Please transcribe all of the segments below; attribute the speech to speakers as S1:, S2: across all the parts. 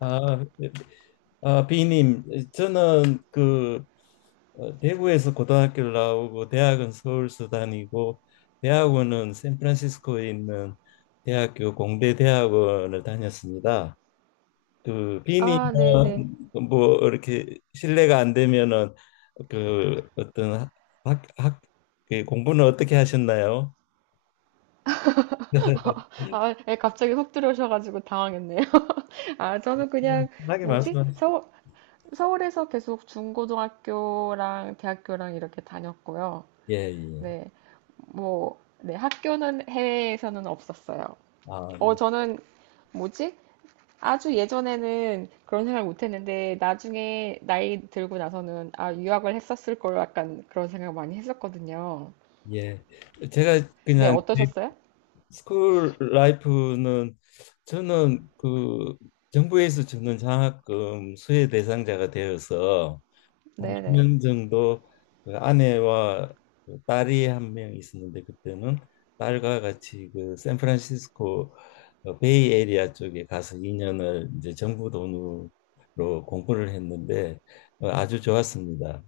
S1: 아, 비님, 저는 그 대구에서 고등학교를 나오고 대학은 서울서 다니고, 대학원은 샌프란시스코에 있는 대학교 공대 대학원을 다녔습니다. 그 비님은
S2: 아, 네네.
S1: 뭐 이렇게 실례가 안 되면은 그 어떤 학, 학, 그 공부는 어떻게 하셨나요?
S2: 아, 예, 갑자기 훅 들어오셔가지고 당황했네요. 아, 저는 그냥,
S1: 편하게
S2: 뭐지?
S1: 말씀하세요.
S2: 서울, 서울에서 계속 중고등학교랑 대학교랑 이렇게 다녔고요.
S1: 예, 예.
S2: 네, 뭐, 네, 학교는 해외에서는 없었어요.
S1: 아,
S2: 어,
S1: 네.
S2: 저는, 뭐지? 아주 예전에는 그런 생각 못 했는데, 나중에 나이 들고 나서는, 아, 유학을 했었을 걸 약간 그런 생각 많이 했었거든요.
S1: 예. 제가
S2: 네,
S1: 그냥
S2: 어떠셨어요?
S1: 스쿨 라이프는, 저는 그 정부에서 주는 장학금 수혜 대상자가 되어서 한
S2: 네네.
S1: 2년 정도 그 아내와 그 딸이 한 명 있었는데, 그때는 딸과 같이 그 샌프란시스코 베이 에리아 쪽에 가서 2년을 이제 정부 돈으로 공부를 했는데, 아주 좋았습니다.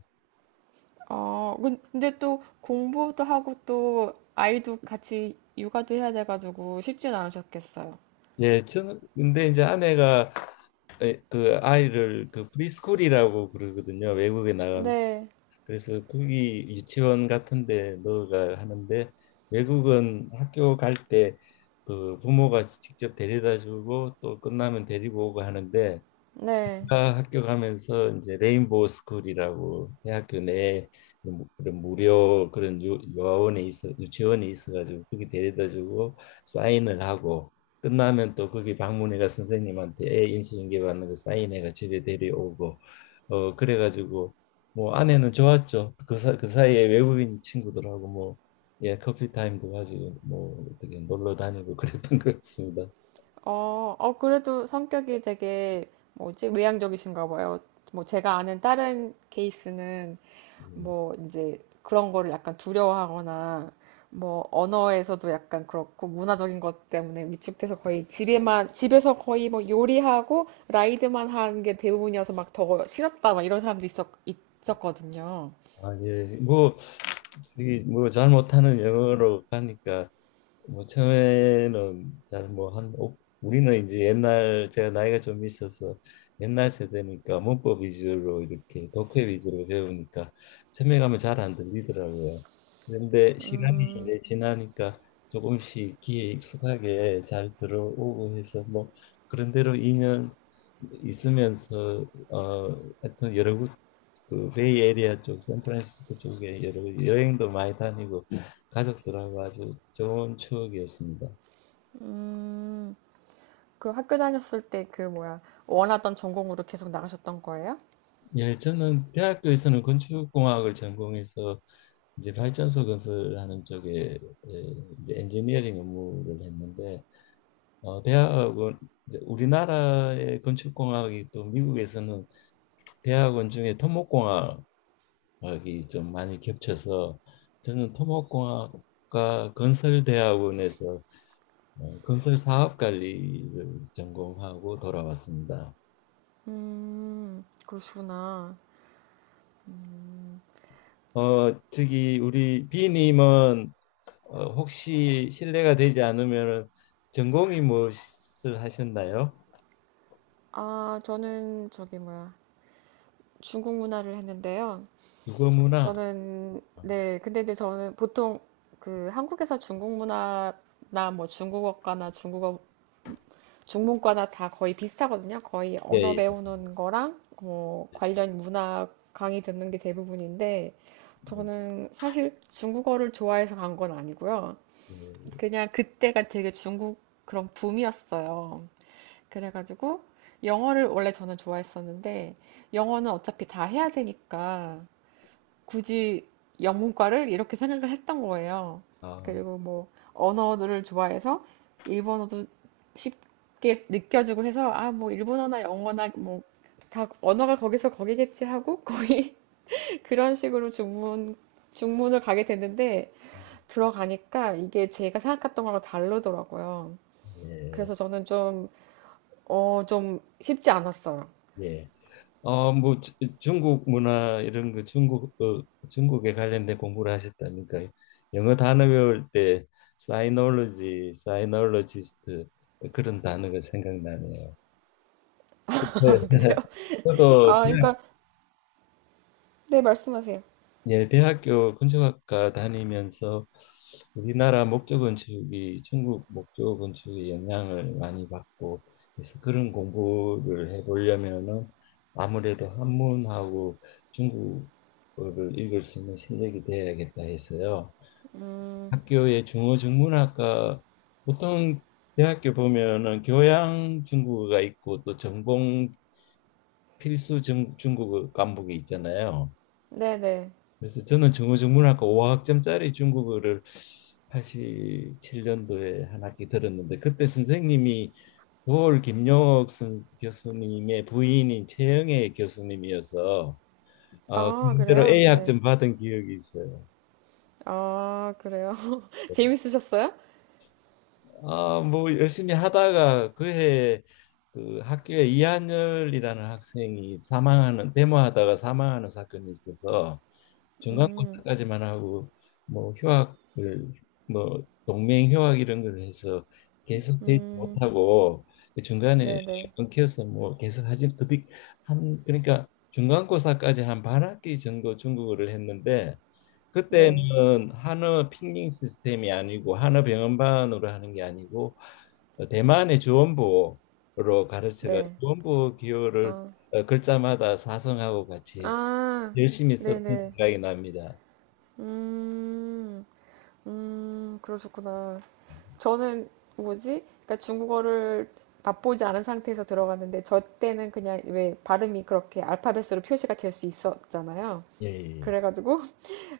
S2: 어, 근데 또 공부도 하고 또 아이도 같이 육아도 해야 돼가지고 쉽진 않으셨겠어요.
S1: 예, 저는 근데 이제 아내가, 그 아이를 그 프리스쿨이라고 그러거든요, 외국에 나간.
S2: 네,
S1: 그래서 거기 유치원 같은데 넣어가 하는데, 외국은 학교 갈,
S2: 네.
S1: 아, 학교 가면서 이제 레인보우 스쿨이라고 대학교 내에 뭐 그런 무료 그런 요아원에 있어 유치원에 있어가지고 거기 데려다주고 사인을 하고, 끝나면 또 거기 방문해가 선생님한테 애 인수인계 받는 거 사인해가 집에 데려오고, 그래가지고, 뭐 아내는 좋았죠. 그, 그 사이에 외국인 친구들하고 뭐, 예, 커피 타임도 가지고 뭐 어떻게 놀러 다니고 그랬던 것 같습니다.
S2: 어, 어, 그래도 성격이 되게 뭐지? 외향적이신가 봐요. 뭐 제가 아는 다른 케이스는
S1: 음.
S2: 뭐 이제 그런 거를 약간 두려워하거나 뭐 언어에서도 약간 그렇고 문화적인 것 때문에 위축돼서 거의 집에만 집에서 거의 뭐 요리하고 라이드만 하는 게 대부분이어서 막 더 싫었다 막 이런 사람도 있었거든요.
S1: 아, 예. 뭐, 이게 뭐, 잘 못하는 영어로 가니까, 뭐, 처음에는 잘 뭐, 한, 우리는 이제 옛날, 제가 나이가 좀 있어서 옛날 세대니까 문법 위주로 이렇게 독해 위주로 배우니까 처음에 가면 잘 안 들리더라고요. 그런데 시간이 이제 지나니까 조금씩 귀에 익숙하게 잘 들어오고 해서 뭐, 그런대로 2년 있으면서, 하여튼 여러 그 베이 에리아 쪽 샌프란시스코 쪽에 여러 여행도 많이 다니고 가족들하고 아주 좋은 추억이었습니다.
S2: 음, 그 학교 다녔을 때 그 뭐야 원하던 전공으로 계속 나가셨던 거예요?
S1: 예, 저는 대학교에서는 건축공학을 전공해서 이제 발전소 건설하는 쪽에, 예, 이제 엔지니어링 업무를 했는데, 대학원, 이제 우리나라의 건축공학이 또 미국에서는 대학원 중에 토목공학이 좀 많이 겹쳐서 저는 토목공학과 건설대학원에서 건설 사업 관리를 전공하고 돌아왔습니다.
S2: 그러시구나. 음,
S1: 저기, 우리 비님은 혹시 실례가 되지 않으면 전공이 무엇을 하셨나요?
S2: 아 저는 저기 뭐야 중국 문화를 했는데요.
S1: 국어문화.
S2: 저는 네 근데 이제 저는 보통 그 한국에서 중국 문화나 뭐 중국어과나 중국어 중문과나 다 거의 비슷하거든요. 거의
S1: 예,
S2: 언어
S1: 예,
S2: 배우는 거랑 뭐 관련 문화 강의 듣는 게 대부분인데
S1: 예,
S2: 저는 사실 중국어를 좋아해서 간 건 아니고요.
S1: 예.
S2: 그냥 그때가 되게 중국 그런 붐이었어요. 그래가지고 영어를 원래 저는 좋아했었는데 영어는 어차피 다 해야 되니까 굳이 영문과를 이렇게 생각을 했던 거예요.
S1: 아,
S2: 그리고 뭐 언어를 좋아해서 일본어도 쉽게 느껴지고 해서 아 뭐 일본어나 영어나 뭐 다 언어가 거기서 거기겠지 하고 거의 그런 식으로 중문을 가게 됐는데 들어가니까 이게 제가 생각했던 거랑 다르더라고요.
S1: 예,
S2: 그래서 저는 좀 어, 좀 쉽지 않았어요.
S1: 예. 뭐 중국 문화 이런 거, 중국 중국에 관련된 공부를 하셨다니까 영어 단어 배울 때 사이놀로지, 사이놀로지스트 그런 단어가 생각나네요. 네.
S2: 그래요?
S1: 저도
S2: 아, 그러니까 네 말씀하세요.
S1: 예, 대학교 건축학과 다니면서 우리나라 목조 건축이 중국 목조 건축의 영향을 많이 받고, 그래서 그런 공부를 해보려면은 아무래도 한문하고 중국어를 읽을 수 있는 실력이 돼야겠다 해서요.
S2: 음,
S1: 학교의 중어중문학과, 보통 대학교 보면은 교양 중국어가 있고 또 전공 필수 중국어 과목이 있잖아요.
S2: 네네.
S1: 그래서 저는 중어중문학과 5학점짜리 중국어를 87년도에 한 학기 들었는데, 그때 선생님이 도올 김용옥 교수님의 부인인 최영애 교수님이어서
S2: 아,
S1: 그대로
S2: 그래요?
S1: A
S2: 네.
S1: 학점 받은 기억이 있어요.
S2: 아, 그래요? 재밌으셨어요?
S1: 아, 뭐 열심히 하다가, 그해 그 학교에 이한열이라는 학생이 사망하는, 데모하다가 사망하는 사건이 있어서
S2: 음,
S1: 중간고사까지만 하고, 뭐 휴학을, 뭐 동맹 휴학 이런 걸 해서 계속 되지
S2: 음,
S1: 못하고 그 중간에
S2: 네네, 네,
S1: 끊겨서, 뭐 계속 하지, 그뒤 한, 그러니까 중간고사까지 한 반 학기 정도 중국어를 했는데,
S2: 네.
S1: 그때는 한어 핑링 시스템이 아니고, 한어 병음반으로 하는 게 아니고 대만의 주원부로 가르쳐가
S2: 네.
S1: 주원부 기호를,
S2: 어,
S1: 글자마다 사성하고 같이 해서
S2: 아,
S1: 열심히 썼던
S2: 네네.
S1: 생각이 납니다.
S2: 음, 그러셨구나. 저는 뭐지? 그러니까 중국어를 맛보지 않은 상태에서 들어갔는데, 저 때는 그냥 왜 발음이 그렇게 알파벳으로 표시가 될 수 있었잖아요.
S1: 예,
S2: 그래가지고,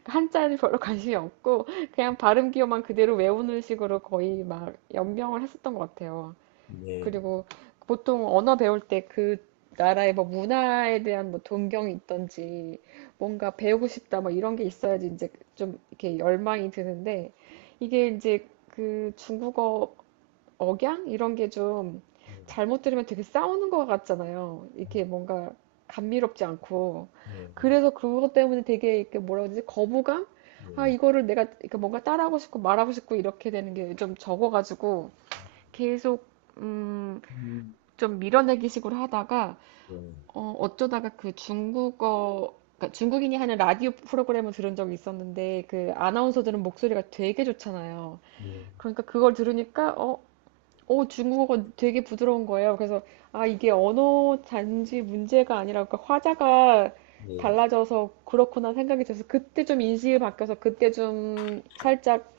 S2: 한자를 별로 관심이 없고 그냥 발음 기호만 그대로 외우는 식으로 거의 막 연명을 했었던 것 같아요.
S1: 예, 예,
S2: 그리고 보통 언어 배울 때 그 나라의 뭐 문화에 대한 뭐 동경이 있던지 뭔가 배우고 싶다 뭐 이런 게 있어야지 이제 좀 이렇게 열망이 드는데 이게 이제 그 중국어 억양 이런 게 좀
S1: 네,
S2: 잘못 들으면 되게 싸우는 것 같잖아요. 이게 뭔가 감미롭지 않고
S1: 예,
S2: 그래서 그것 때문에 되게 이렇게 뭐라 그러지 거부감? 아
S1: 예,
S2: 이거를 내가 이렇게 뭔가 따라하고 싶고 말하고 싶고 이렇게 되는 게 좀 적어가지고
S1: 예.
S2: 계속 음,
S1: 음,
S2: 좀 밀어내기식으로 하다가
S1: 예,
S2: 어, 어쩌다가 그 중국어 그러니까 중국인이 하는 라디오 프로그램을 들은 적이 있었는데 그 아나운서들은 목소리가 되게 좋잖아요.
S1: 예,
S2: 그러니까 그걸 들으니까 어 어, 중국어가 되게 부드러운 거예요. 그래서, 아, 이게 언어 단지 문제가 아니라, 그 화자가
S1: 예.
S2: 달라져서 그렇구나 생각이 들어서, 그때 좀 인식이 바뀌어서, 그때 좀 살짝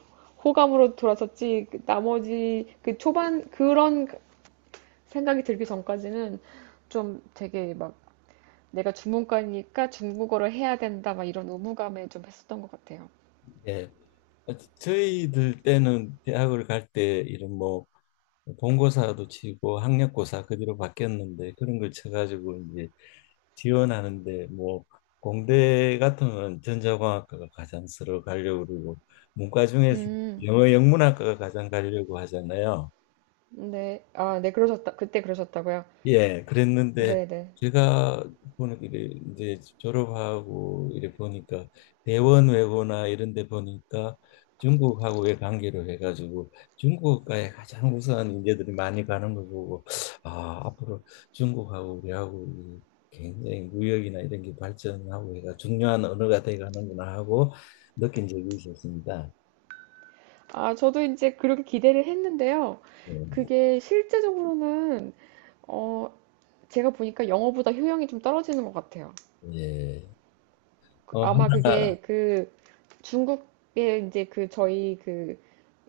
S2: 호감으로 돌아섰지, 그 나머지, 그 초반, 그런 생각이 들기 전까지는 좀 되게 막, 내가 중문과니까 중국어를 해야 된다, 막 이런 의무감에 좀 했었던 것 같아요.
S1: 예. 저희들 때는 대학을 갈 때 이런 뭐 본고사도 치고, 학력고사 그 뒤로 바뀌었는데, 그런 걸 쳐가지고 이제 지원하는데, 뭐 공대 같으면 전자공학과가 가장 서로 가려고 그러고, 문과 중에서
S2: 음,
S1: 영어 영문학과가 가장 가려고 하잖아요.
S2: 네. 아, 네, 그러셨다. 그때 그러셨다고요?
S1: 예, 그랬는데
S2: 네네.
S1: 제가 보는 게, 이제 졸업하고 이래 보니까 대원 외고나 이런 데 보니까 중국하고의 관계로 해가지고 중국과의 가장 우수한 인재들이 많이 가는 걸 보고, 아 앞으로 중국하고 우리하고 이 굉장히 무역이나 이런 게 발전하고 해가 중요한 언어가 돼가는구나 하고 느낀 적이 있었습니다.
S2: 아, 저도 이제 그렇게 기대를 했는데요. 그게 실제적으로는, 어, 제가 보니까 영어보다 효용이 좀 떨어지는 것 같아요.
S1: 예,
S2: 그- 아마
S1: 하나.
S2: 그게 그 중국의 이제 그 저희 그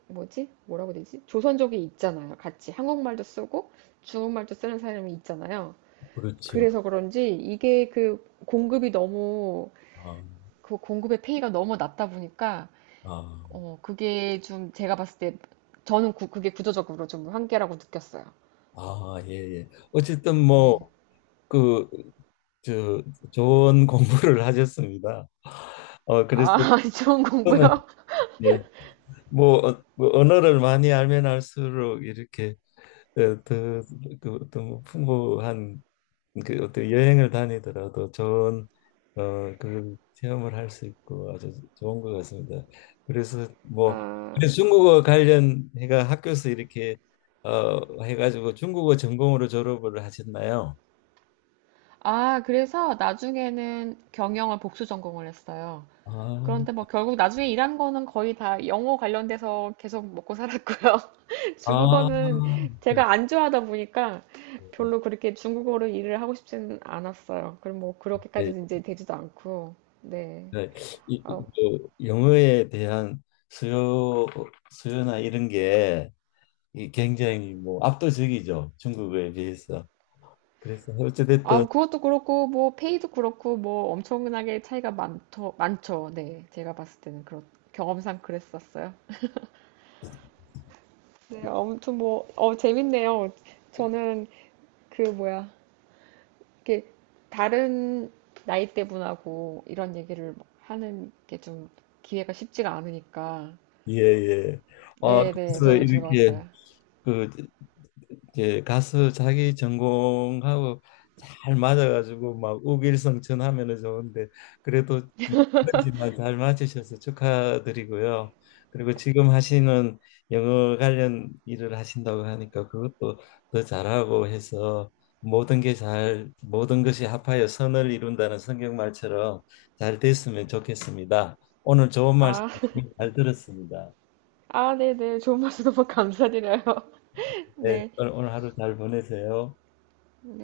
S2: 뭐지? 뭐라고 해야 되지? 조선족이 있잖아요. 같이 한국말도 쓰고 중국말도 쓰는 사람이 있잖아요.
S1: 그렇죠.
S2: 그래서 그런지 이게 그 공급이 너무
S1: 어,
S2: 그 공급의 페이가 너무 낮다 보니까
S1: 어.
S2: 어, 그게 좀 제가 봤을 때 저는 그게 구조적으로 좀 한계라고 느꼈어요.
S1: 아, 예, 예. 어쨌든 뭐,
S2: 네.
S1: 그, 저, 좋은 공부를 하셨습니다. 그래서
S2: 아, 좋은
S1: 저는,
S2: 공부요?
S1: 예, 뭐, 뭐 언어를 많이 알면 알수록 이렇게 더그 어떤 뭐 풍부한 그 어떤 여행을 다니더라도 좋은 어그 체험을 할 수 있고 아주 좋은 것 같습니다. 그래서 뭐,
S2: 아,
S1: 그래서 중국어 관련 해가 학교에서 이렇게 해가지고 중국어 전공으로 졸업을 하셨나요?
S2: 아, 그래서 나중에는 경영을 복수 전공을 했어요.
S1: 아,
S2: 그런데 뭐 결국 나중에 일한 거는 거의 다 영어 관련돼서 계속 먹고 살았고요.
S1: 아,
S2: 중국어는
S1: 네,
S2: 제가 안 좋아하다 보니까 별로 그렇게 중국어로 일을 하고 싶지는 않았어요. 그럼 뭐
S1: 네,
S2: 그렇게까지 이제 되지도 않고, 네.
S1: 네. 이, 이,
S2: 아,
S1: 그 영어에 대한 수요 수요나 이런 게 이 굉장히 뭐 압도적이죠, 중국어에 비해서. 그래서
S2: 아,
S1: 어찌됐든
S2: 그것도 그렇고, 뭐, 페이도 그렇고, 뭐, 엄청나게 차이가 많더, 많죠. 네. 제가 봤을 때는 그렇, 경험상 그랬었어요. 네, 아무튼 뭐, 어, 재밌네요. 저는 그 뭐야, 이렇게 다른 나이대 분하고 이런 얘기를 하는 게 좀 기회가 쉽지가 않으니까.
S1: 예예. 아
S2: 네네,
S1: 그래서
S2: 저는
S1: 이렇게
S2: 즐거웠어요.
S1: 그 이제 가서 자기 전공하고 잘 맞아가지고 막 우길성천하면은 좋은데, 그래도 힘들지만 잘 맞으셔서 축하드리고요. 그리고 지금 하시는 영어 관련 일을 하신다고 하니까 그것도 더 잘하고 해서 모든 게 잘, 모든 것이 합하여 선을 이룬다는 성경 말처럼 잘 됐으면 좋겠습니다. 오늘 좋은 말씀
S2: 아,
S1: 잘 들었습니다.
S2: 아, 네네, 좋은 말씀 너무 감사드려요.
S1: 네,
S2: 네.
S1: 오늘 하루 잘 보내세요.